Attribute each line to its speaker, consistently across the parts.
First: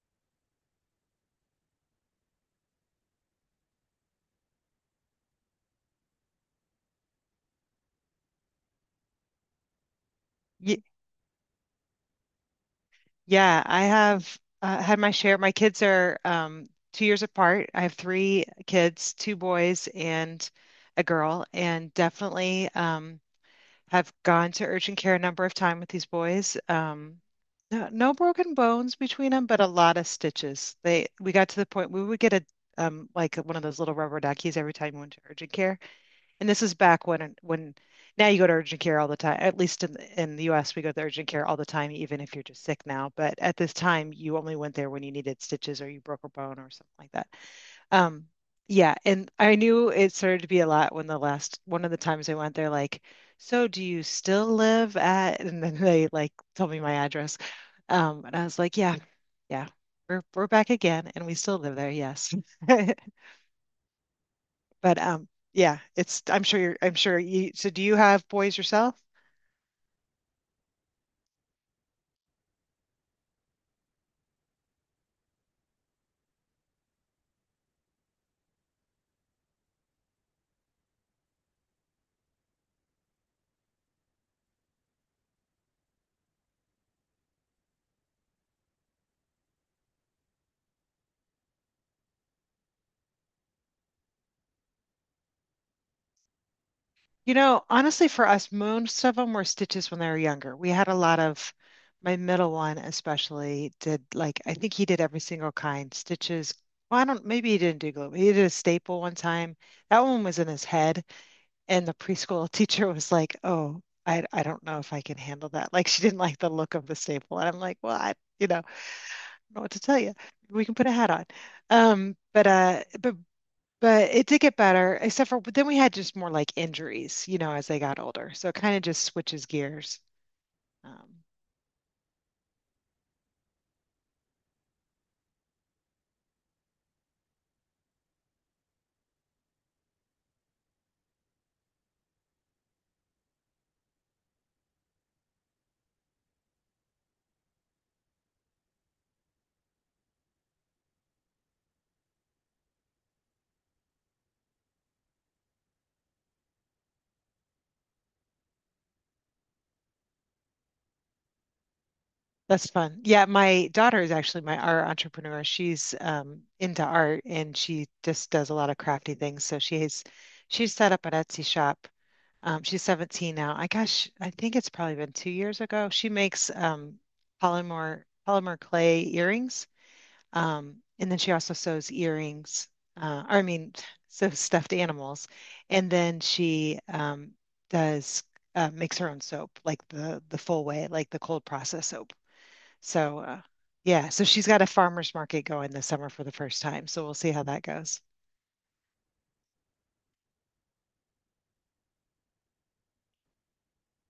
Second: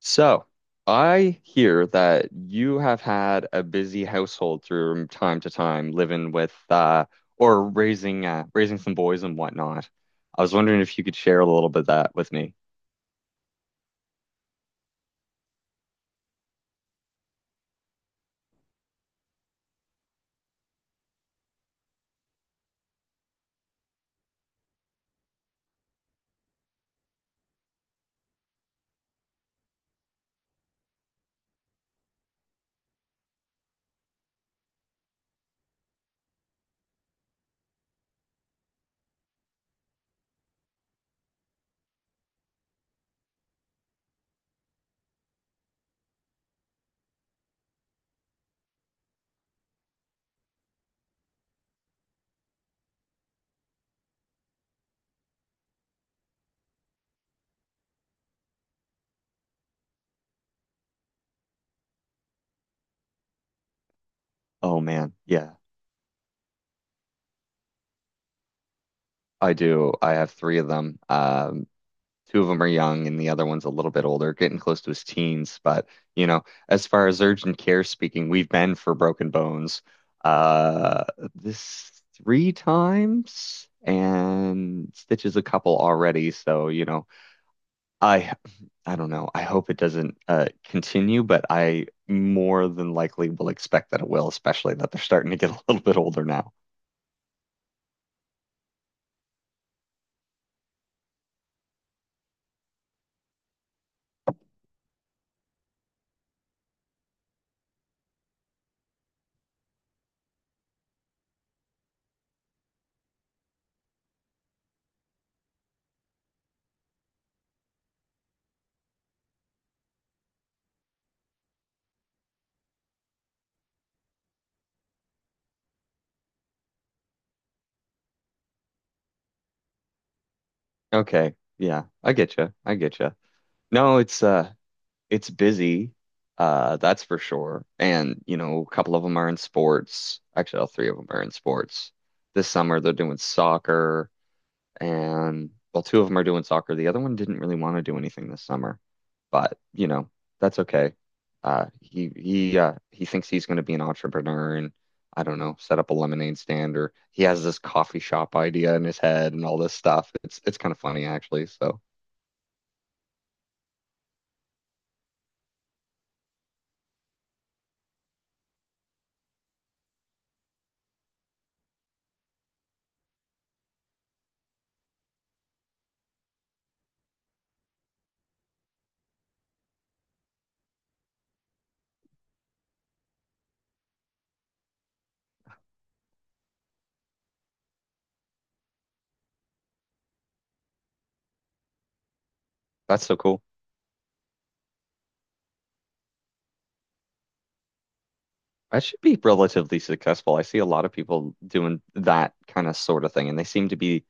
Speaker 1: So, I hear that you have had a busy household through time to time, living with or raising raising some boys and whatnot. I was
Speaker 2: Y
Speaker 1: wondering if you could share a little bit of that with me.
Speaker 2: yeah, I have had my share. My kids are 2 years apart. I have three kids, two boys and a girl, and definitely have gone to urgent care a number of times with these boys. No, no broken bones between them, but a lot of stitches. They we got to the point we would get a like one of those little rubber duckies every time we went to urgent care. And this is back when now you go to urgent care all the time. At least in the U.S., we go to urgent care all the time, even if you're just sick now. But at this time, you only went there when you needed stitches or you broke a bone or something like that. Um, yeah, and I knew it started to be a lot when the last one of the times I went there, like, so do you still live at? And then they like told me my address, and I was like, yeah, yeah, we're back again, and we still live there. Yes.
Speaker 1: Oh
Speaker 2: But
Speaker 1: man, yeah,
Speaker 2: yeah, it's I'm sure you're I'm sure you so do you have boys yourself?
Speaker 1: I do. I have three of them. Two of them are young and the other one's a little bit older, getting close to his teens. But, you know, as far as urgent care speaking, we've been for broken bones uh this three times and stitches a couple already. So, you know, I I don't know. I hope it doesn't continue, but I more than likely will expect that it will, especially that they're starting to get a little bit older now.
Speaker 2: Honestly, for us, most of them were stitches when they were younger. We had a lot of, my middle one especially did like, I think he did every single kind stitches. Well, I don't, maybe he didn't do glue, but he did a staple one time. That one was in his head. And the preschool teacher was like, oh, I don't know if I can handle that. Like, she didn't like the look of the staple. And I'm like, well, I don't know what to tell you. We can put a hat on. Um, but, uh, but But it did get better, except for but then we had just more like injuries, you know, as they got older. So it kind of just switches gears. Um,
Speaker 1: Okay. Yeah, I get you. I get you. No, it's busy, that's for sure. And, you know, a couple of them are in sports. Actually, all three of them are in sports. This summer they're doing soccer and well, two of them are doing soccer. The other one didn't really want to do anything this summer. But, you know, that's okay. He thinks he's going to be an entrepreneur and I don't know, set up a lemonade stand or he has this coffee shop idea in his head and all this stuff. It's kind of funny actually. So
Speaker 2: that's fun. Yeah, my daughter is actually my our entrepreneur. She's into art and she just does a lot of crafty things. So she's set up an Etsy shop. She's 17 now. I Gosh, I think it's probably been 2 years ago. She makes polymer clay earrings. And then she also sews earrings, or I mean, sews stuffed animals. And then she does makes her own soap, like the full way, like the cold process soap.
Speaker 1: that's so
Speaker 2: So
Speaker 1: cool.
Speaker 2: yeah, so she's got a farmer's market going this summer for the first time. So we'll see how that goes.
Speaker 1: That should be relatively successful. I see a lot of people doing that kind of sort of thing, and they seem to be,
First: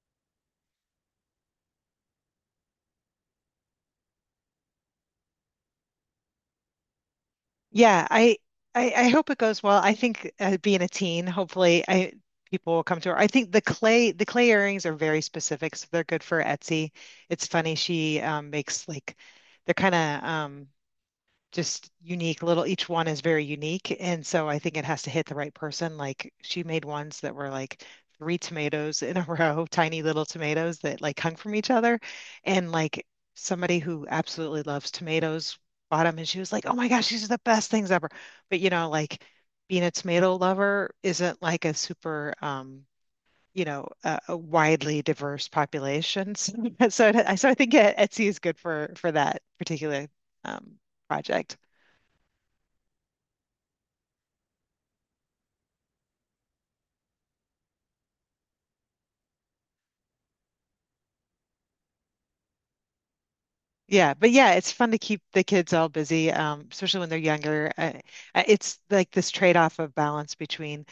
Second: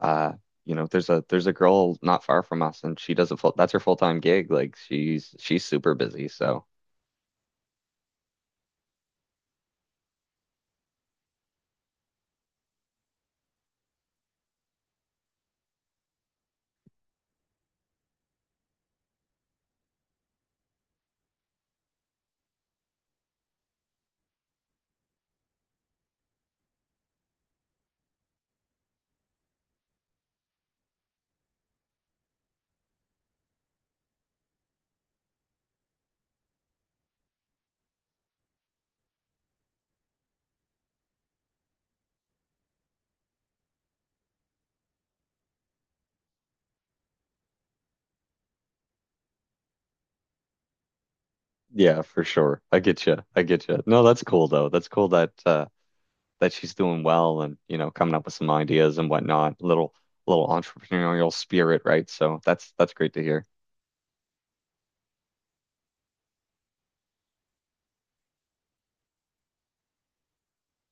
Speaker 1: uh, you know, there's a girl not far from us, and she does a full that's her full-time gig. Like she's super busy. So
Speaker 2: Yeah, I hope it goes well. I think being a teen, hopefully, I people will come to her. I think the clay earrings are very specific, so they're good for Etsy. It's funny, she makes like they're kind of just unique little each one is very unique, and so I think it has to hit the right person, like she made ones that were like three tomatoes in a row, tiny little tomatoes that like hung from each other. And like somebody who absolutely loves tomatoes bought them, and she was like, oh my gosh, these are the best things ever. But you know, like being a tomato lover isn't like a super a widely diverse population. So, so I think Etsy is good for that particular um project.
Speaker 1: yeah, for sure. I get you. I get you. No, that's cool though. That's cool that that she's doing well and you know coming up with some ideas and whatnot. Little entrepreneurial spirit, right? So that's great to hear.
Speaker 2: Yeah, but yeah, it's fun to keep the kids all busy, especially when they're younger. It's like this trade-off of balance between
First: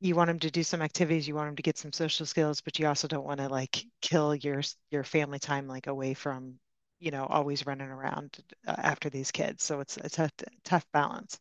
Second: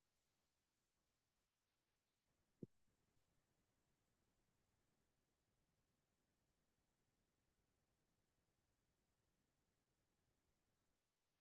Speaker 2: you want them to do some activities, you want them to get some social skills, but you also don't want to like kill your your family time, like away from, you know, always running around after these kids. So it's a tough balance.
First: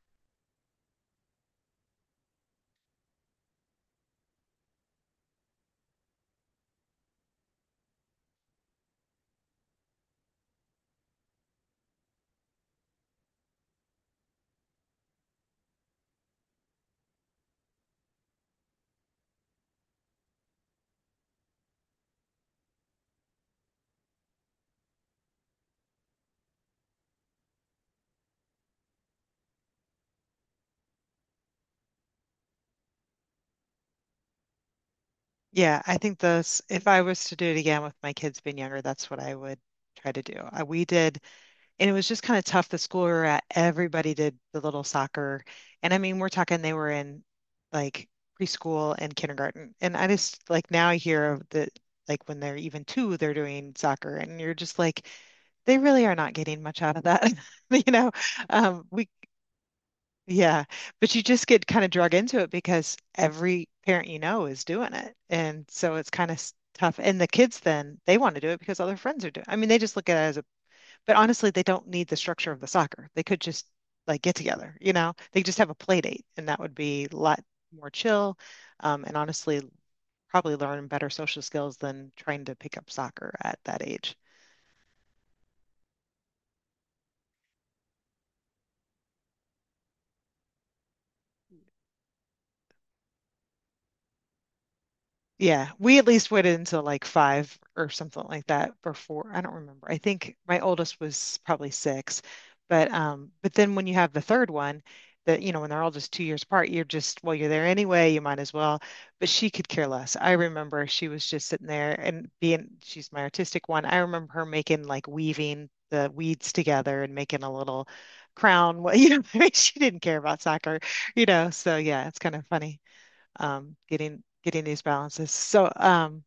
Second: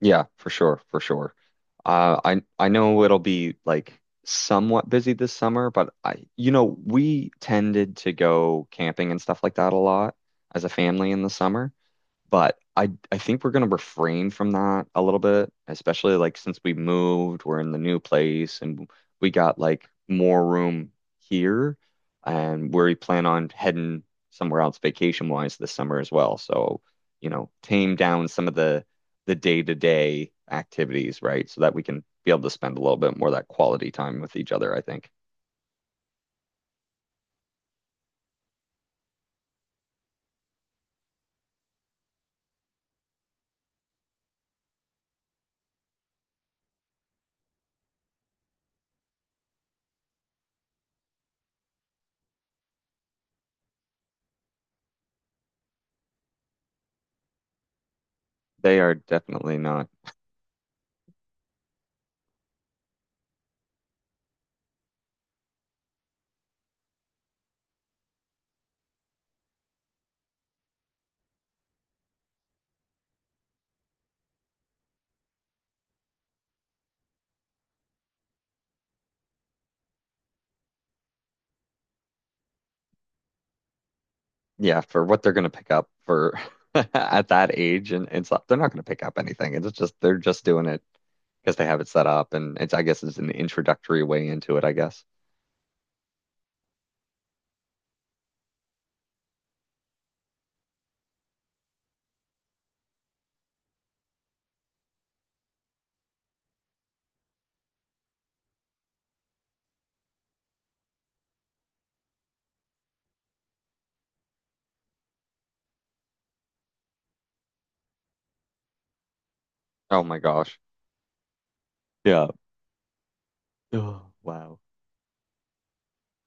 Speaker 1: Yeah, for sure, for sure. I know it'll be like somewhat busy this summer, but I you know, we tended to go camping and stuff like that a lot as a family in the summer. But I think we're gonna refrain from that a little bit, especially like since we moved, we're in the new place and we got like more room here and where we plan on heading somewhere else vacation wise this summer as well. So, you know, tame down some of the day-to-day activities, right? So that we can be able to spend a little bit more of that quality time with each other, I think.
Speaker 2: Yeah, I think those if I was to do it again with my kids being younger, that's what I would try to do. We did, and it was just kind of tough. The school we were at, everybody did the little soccer, and I mean we're talking they were in like preschool and kindergarten. And I just like, now I hear that like when they're even two they're doing soccer, and you're just like, they really are not getting much out of that. You know,
Speaker 1: They are
Speaker 2: we
Speaker 1: definitely not
Speaker 2: yeah, but you just get kind of drug into it because every parent, you know, is doing it, and so it's kind of tough. And the kids then they want to do it because all their friends are doing, I mean they just look at it as a, but honestly, they don't need the structure of the soccer. They could just like get together, you know? They just have a play date and that would be a lot more chill. And honestly, probably learn better social skills than trying to pick up soccer at that age.
Speaker 1: yeah, for what they're gonna pick up for at that age and stuff, they're not gonna pick up anything. It's just they're just doing it because they have it set up and it's I guess it's an introductory way into it, I guess.
Speaker 2: Yeah, we at least waited until like five or something like that before. I don't remember. I think my oldest was probably six, but but then when you have the third one, that you know when they're all just 2 years apart, you're just, well, you're there anyway. You might as well. But she could care less. I remember she was just sitting there and being. She's my artistic one. I remember her making like weaving the weeds together and making a little crown. Well, you know, she didn't
Speaker 1: Oh
Speaker 2: care
Speaker 1: my
Speaker 2: about
Speaker 1: gosh.
Speaker 2: soccer, So yeah, it's
Speaker 1: Yeah.
Speaker 2: kind of funny
Speaker 1: Oh,
Speaker 2: getting
Speaker 1: wow.
Speaker 2: getting these balances. So,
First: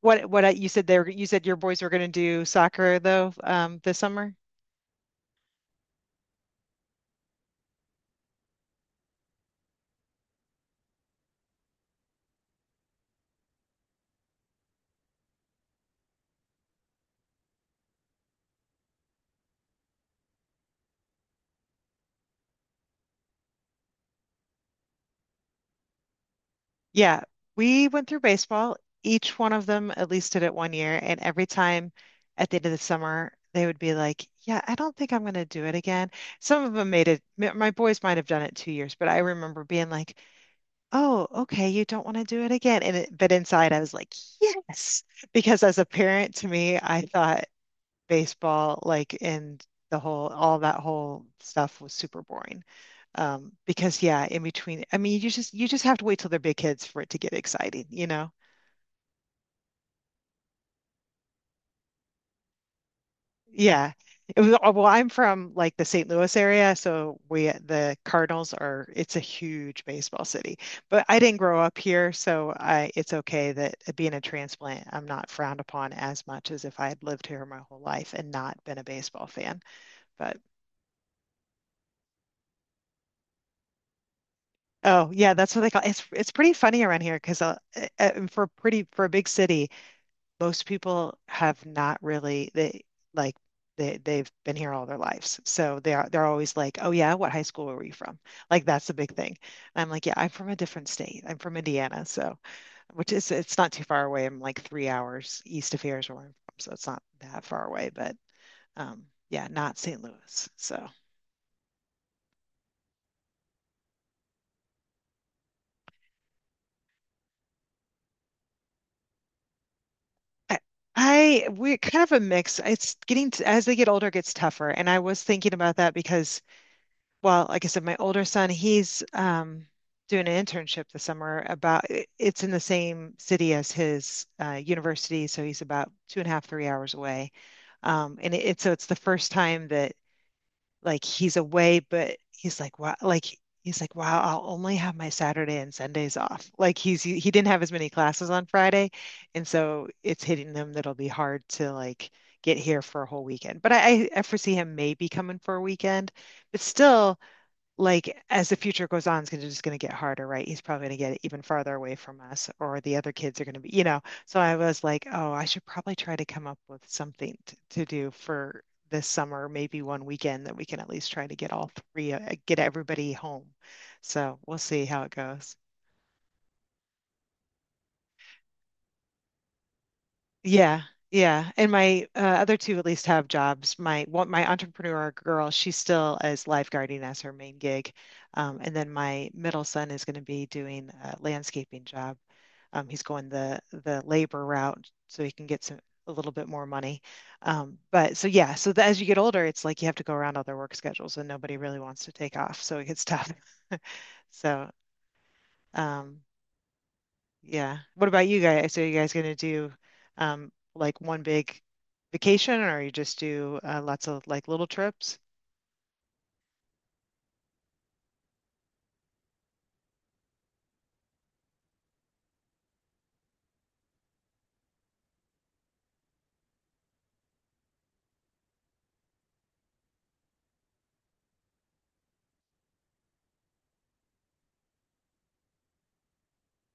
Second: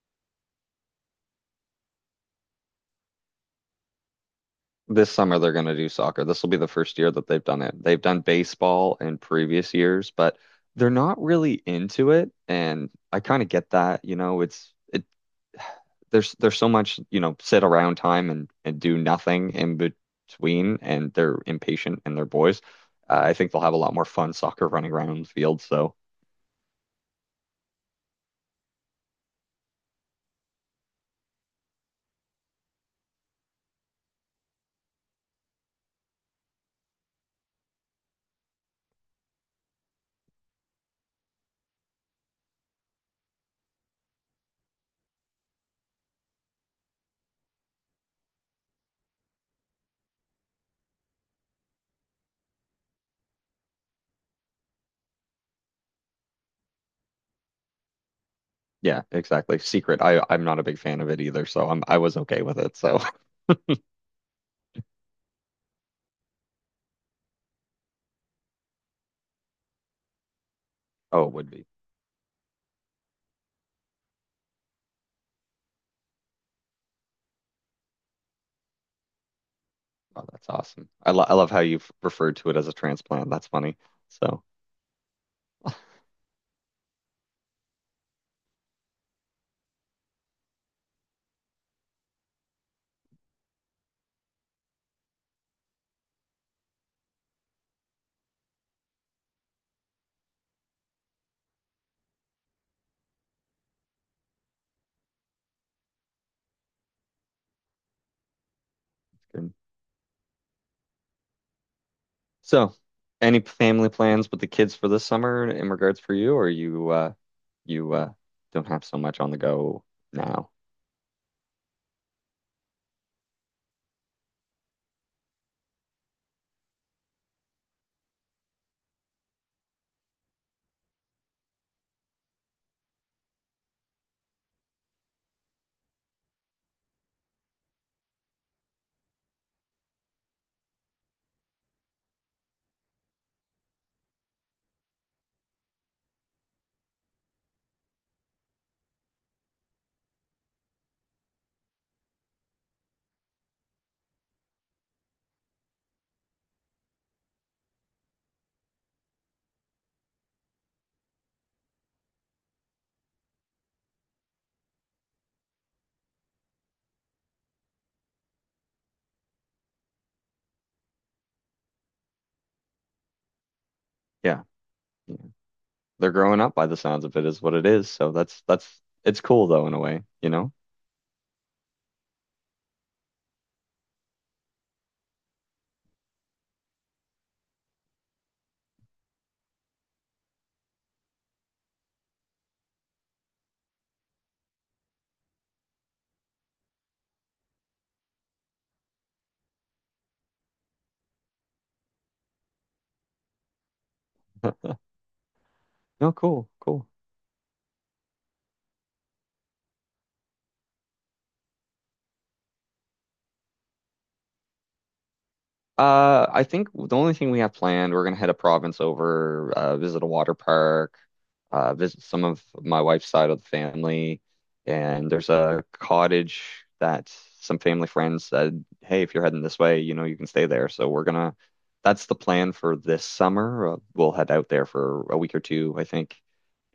Speaker 2: you said your boys were going to do soccer though, this summer.
Speaker 1: This summer they're gonna do soccer. This will be the first year that they've done it. They've done baseball in previous years, but they're not really into it. And I kind of get that, you know, it's it there's so much, you know, sit around time and do nothing in between, and they're impatient and they're boys. I think they'll have a lot more fun soccer running around on the field. So
Speaker 2: Yeah, we went through baseball. Each one of them at least did it 1 year, and every time at the end of the summer, they would be like, "Yeah, I don't think I'm going to do it again." Some of them made it. My boys might have done it 2 years, but I remember being like, "Oh, okay, you don't want to do it again." And but inside, I was like, "Yes," because as a parent, to me, I thought baseball, like, and the whole, all that whole stuff was super boring. Because yeah, in between, I mean, you just have to wait till they're big kids for it to get exciting, you know?
Speaker 1: yeah, exactly. Secret. I'm not a big fan of it either, so I was okay with it. So
Speaker 2: Yeah. It was, oh, well, I'm from like the St. Louis area, so we the Cardinals are it's a huge baseball city. But I
Speaker 1: oh, it
Speaker 2: didn't
Speaker 1: would
Speaker 2: grow
Speaker 1: be.
Speaker 2: up here, so I it's okay that being a transplant, I'm not frowned upon as much as if I had lived here my whole life and not been a baseball fan.
Speaker 1: Oh,
Speaker 2: But
Speaker 1: that's awesome. I love how you've referred to it as a transplant. That's funny. So
Speaker 2: oh, yeah, that's what they call it's pretty funny around here because for a big city, most people have not really like they've been here all their lives. So they're always like, "Oh yeah, what high school were you from?" Like that's the big thing. And I'm like, "Yeah, I'm from a different state. I'm from Indiana." So which is it's not too far away. I'm like 3 hours east of here is where I'm from, so it's not that far away, but yeah,
Speaker 1: good.
Speaker 2: not St. Louis. So
Speaker 1: So any family plans with the kids for this summer in regards for you, or you don't have so much on the go now?
Speaker 2: I we kind of a mix. It's getting t as they get older, it gets tougher. And I was thinking about that because, well, like I said, my older son, he's doing an internship this summer it's in the same city as his university, so he's about 2.5, 3 hours away. And it, it's so it's the first time that like he's away, but he's like, wow, like he's like, wow, I'll only have my Saturday and Sundays off. Like he didn't have as many classes on Friday, and so it's hitting them that'll be hard to like get here for a whole weekend. But I foresee him maybe coming for a weekend, but still like as the future goes on, it's gonna, just going to get harder, right? He's probably going to get even farther away from us, or the other kids are going to be, you know. So I was like, oh, I should probably try to come up with something to do for this summer, maybe one weekend that we can at least try to get all three, get everybody home. So
Speaker 1: Yeah.
Speaker 2: we'll see how it goes.
Speaker 1: They're growing up by the sounds of it is what it is. So that's it's cool though in a way, you know?
Speaker 2: Yeah, yeah. And my other two at least have jobs. My one, my entrepreneur girl, she's still as lifeguarding as her main gig, and then my middle son is going to be doing a landscaping job. He's going the labor route so he can get some a little bit more money. But so yeah, so as you get older, it's like you have to go around all their work schedules, and nobody really wants to take off, so it gets tough. So
Speaker 1: No,
Speaker 2: um,
Speaker 1: cool, cool.
Speaker 2: yeah. What about you guys? So you guys gonna do like one big vacation, or you just do lots of like little trips?
Speaker 1: I think the only thing we have planned, we're gonna head a province over, visit a water park, visit some of my wife's side of the family, and there's a cottage that some family friends said, hey, if you're heading this way, you know, you can stay there. So we're gonna, that's the plan for this summer. We'll head out there for a week or two, I think,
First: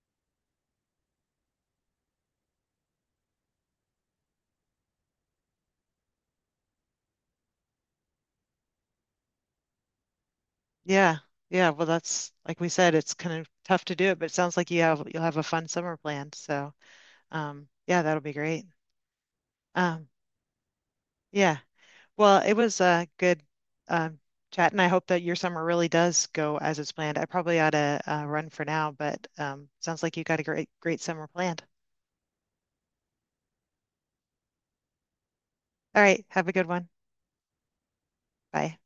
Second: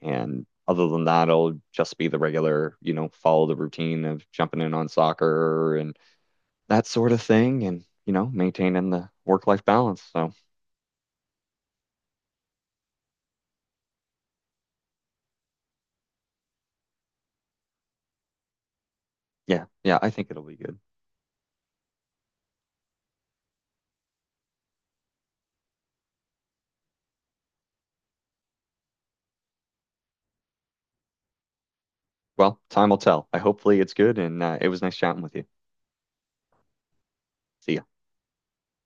Speaker 1: and other than that, I'll just be the regular, you know, follow the routine of jumping in on soccer and that sort of thing and, you know, maintaining the work-life balance. So,
Speaker 2: Yeah. Yeah, well that's like we said, it's kind of tough to do it, but it sounds like you'll have a fun summer planned. So, yeah, that'll be great.
Speaker 1: yeah, yeah,
Speaker 2: Um
Speaker 1: I think it'll be good.
Speaker 2: yeah. Well, it was good um chat, and I hope that your summer really does go as it's planned. I probably ought to run for now, but sounds like you got a great summer planned.
Speaker 1: Well, time will tell. I hopefully it's good and it was nice chatting with you.
Speaker 2: All right, have a good one.
Speaker 1: See ya.
Speaker 2: Bye.